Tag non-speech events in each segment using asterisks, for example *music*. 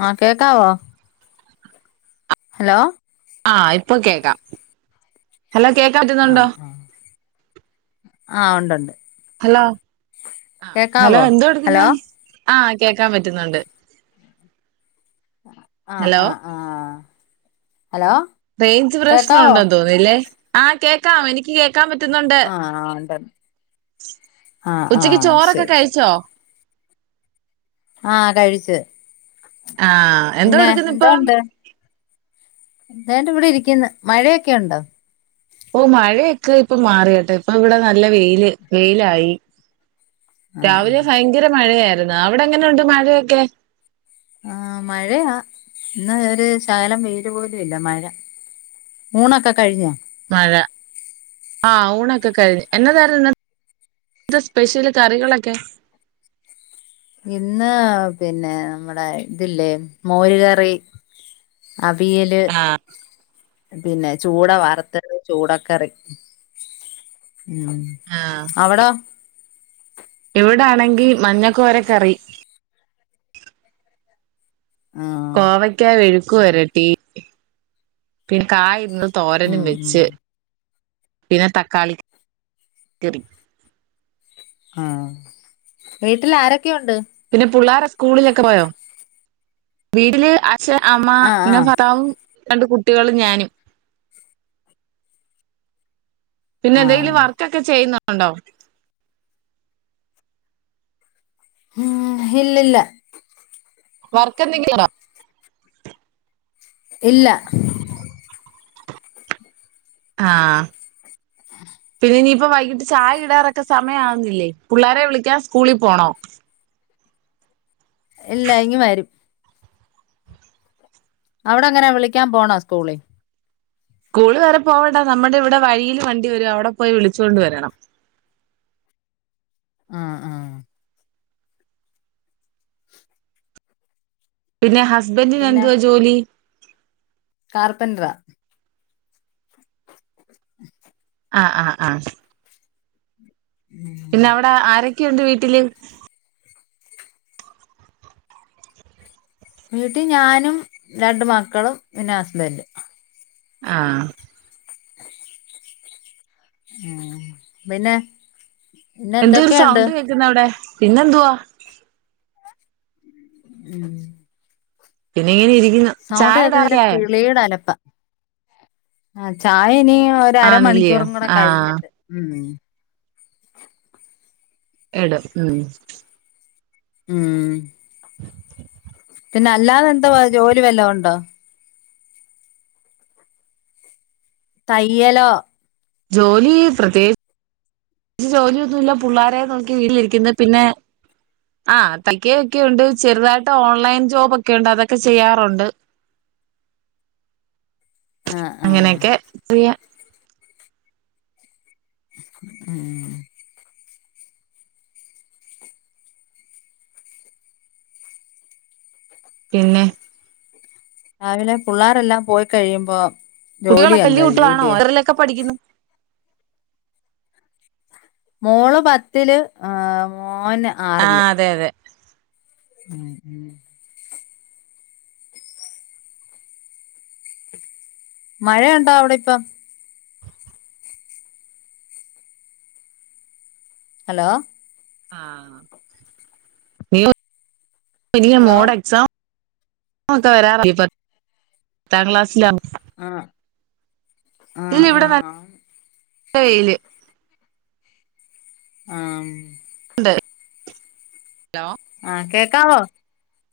ആഹ കേക്കാവോ ഹലോ ആ ഇപ്പൊ കേൾക്കാം ഹലോ കേക്കറ്റുന്നുണ്ടോ ആ് ഉണ്ട്ുണ്ട് ഹലോ ഹലോ എന്താ ഹലോ വിഠിക്കുന്നത് ആഹ കേക്കാൻ പറ്റുന്നുണ്ട് ആഹ് ഹലോ ആഹ് ആഹ റേഞ്ച് പ്രശ്നം ഉണ്ടന്ന് തോന്നല്ലേ ആഹ കേക്കാം എനിക്ക് കേ ആഹ് ആ ഉണ്ട ഉച്ചക്ക് ചോറൊക്കെ ശരി കഴിച്ചോ ആഹ കഴിച്ചു ആ എന്തോ പിന്നെ എടുക്കുന്നു ഇപ്പൊ എന്താ ഉണ്ട് എന്റെ ഇവിടെ ഇരിക്കുന്ന മഴയൊക്കെ ഉണ്ടോ പ്പ മഴയൊക്കെ ഇപ്പൊ മാറട്ടെ ഇപ്പൊ ഇവിടെ നല്ല വെയില് വെയിലായി ആഹ് രാവിലെ ആഹ് ഭയങ്കര മഴയായിരുന്നു അവിടെ എങ്ങനെുണ്ട് മഴയൊക്കെ ആ മഴയാ ഇന്ന് ഒരു ശകലം പെയര് പോലും ഇല്ല മഴ ൂണക്ക കഴഞ്ഞാ മഴ ആ ഊണൊക്കെ കഴിഞ്ഞ് എന്ന തര എന്ത സ്പെഷ്യല് കറികളൊക്കെ ഇന്ന് പിന്നെ നമ്മടെ ഇതില്ലേ മോര കറി അിയല് ആ പിന്നെ ചൂടാ വറുത്തത് ചൂടൊക്കെ ഇറി ഉം അവിട ഇവിട ആണെങ്കി മഞ്ഞക്കോര കറി ആഹ് കോവയ്ക്ക എഴുക്കു വരട്ടീ പിന്നെ കായ ഇന്ന് തോരനും ഉം ഉം വെച്ച് പിന്നെ തക്കാളികറി ആഹ വീട്ടിൽ ആരൊക്കെയ ഉണ്ട് പിന്നെ പിള്ളോര സ്കൂളിലൊക്കെ പോയോ വീട്ടില് അച്ഛൻ അമ്മ ആഹ് പിന്നെ ആഹ് ഭർതാവും രണ്ട് കുട്ടികളും ഞാനും പിന്നെ ആഹ് എന്തെങ്കിലും വർക്കൊക്കെ ചെയ്യുന്നുണ്ടോ ഉം ഇല്ലല്ല വർക്ക് എന്തെങ്കിലുമുണ്ടോ ഇല്ല ആഹ്. *unintelligible* പിന്നെ ഇനിയിപ്പോ വൈകിട്ട് ചായ ഇടാറൊക്കെ സമയാവുന്നില്ലേ? പുള്ളാരെ വിളിക്കാൻ സ്കൂളിൽ പോണോ? എല്ല ഇങ്ങ്‌ വരും അവിടെങ്ങനെ വിളിക്കാൻ പോണ സ്കൂളി. സ്കൂള് വരെ പോവണ്ടാ. നമ്മടെ ഇവടെ വഴീല് വണ്ടി വരും. അവടെ പോയി വിളിച്ച് കൊണ്ട് വരണം. *inaudible* മ് മ് പിന്നെ ഹസ്ബന്റിന് എന്തുവാ ജോലി? കാർപ്പെന്ററ ആഹ് ആഹ് ആഹ് ഉം പിന്നെ അവടെ ആരൊക്കെയുണ്ട് വീട്ടില്? വീട്ടിൽ ഞാനും രണ്ട് മക്കളും പിന്നെ ഹസ്ബന്റും ആഹ് *inaudible* *inaudible* ഉം പിന്നെ പിന്നെ എന്തരു എന്തൊക്കെയുണ്ട് സൗണ്ട് കേക്കുന്നവിടെ പിന്നെന്തുവാ? ഉം പിന്നേ *unintelligible* സൗണ്ട് കേക്കുന്നില്ല കിളിയുടെ അലപ്പാ ആ ചായ ഇനി ഒര ആന്നില്ലയോ അരമണിക്കൂറും കൂടെ ആഹ് കഴിഞ്ഞിട്ട് ഉം *unintelligible* എടൊ ഉം ഉം പിന്നെ അല്ലാതെ എന്താ ജോലി വല്ലോം ഉണ്ടോ തയ്യലോ. ജോലി പ്രത്യേ ച്ച് ജോലിയൊന്നുമല്ല പുള്ളാരെ നോക്കി വീട്ടിലിരിക്കുന്നു പിന്നെ ആഹ് തയ്ക്ക ഒക്കെുണ്ട് ചെറുതായിട്ട് ഓൺലൈൻ ജോബ ഒക്കെ ഉണ്ട് അതൊക്കെ ചെയ്യാറുണ്ട് ആഹ് ആഹ് അങ്ങനെയൊക്കെ ചെയ്യ ഉം പിന്നെ രാവിലെ പുള്ളേരെല്ലാം പോയി കഴിയുമ്പോ കുട്ടികളൊക്കെ ജോലിയങ്ങ് വല്യ കഴിയും കുട്ടികളാണോ ല്ല്യേ എത്രയിലൊക്കെ പഠിക്കുന്നു മോള് പത്തില് ഏഹ് മോന് ആഹ് ആറില് അതെ അതെ ഉം ഉം മഴേണ്ടോ അവ്ടെ ഇപ്പം? അലോ ആഹ് *unintelligible* ഹലോ മോടെ എക്സാമാ ഒക്കെ വരാറാ ഈ പത് ത്താം ക്ലാസിലാ ആഹ്. ആഹ് ഇല്യ ഇവിടെ നൽ ആഹ് വെയിൽ ആഹ് ണ്ട് ഹലോ ആഹ് കേക്കാവോ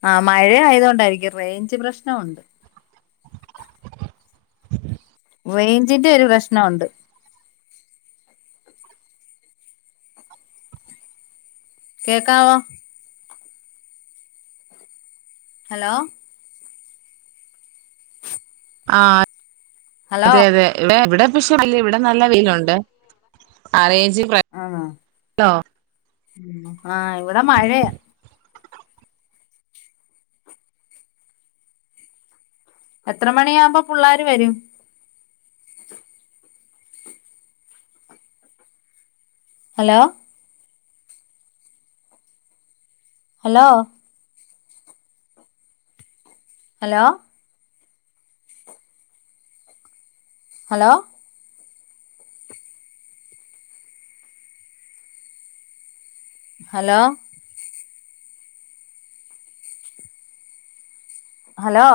ആ മഴയ ആയതോണ്ടായിരിക്കും റേഞ്ച് പ്രശ്നൊണ്ട് *unintelligible* റേഞ്ചിന്റെ ഒരു പ്രശ്നുണ്ട് കേക്കാവോ? ഹലോ ആഹ് ഹലോ അതെ അതെ ഇവിടെ പക്ഷെ ഇവിടെ നല്ല വെയിലുണ്ട് ആറയിജ് പ്രാ ആണോ *unintelligible* ആഹ് ഇവിടെ മഴയ. എത്ര മണിയാവുമ്പോ പിള്ളാര് വരും hello hello hello hello hello hello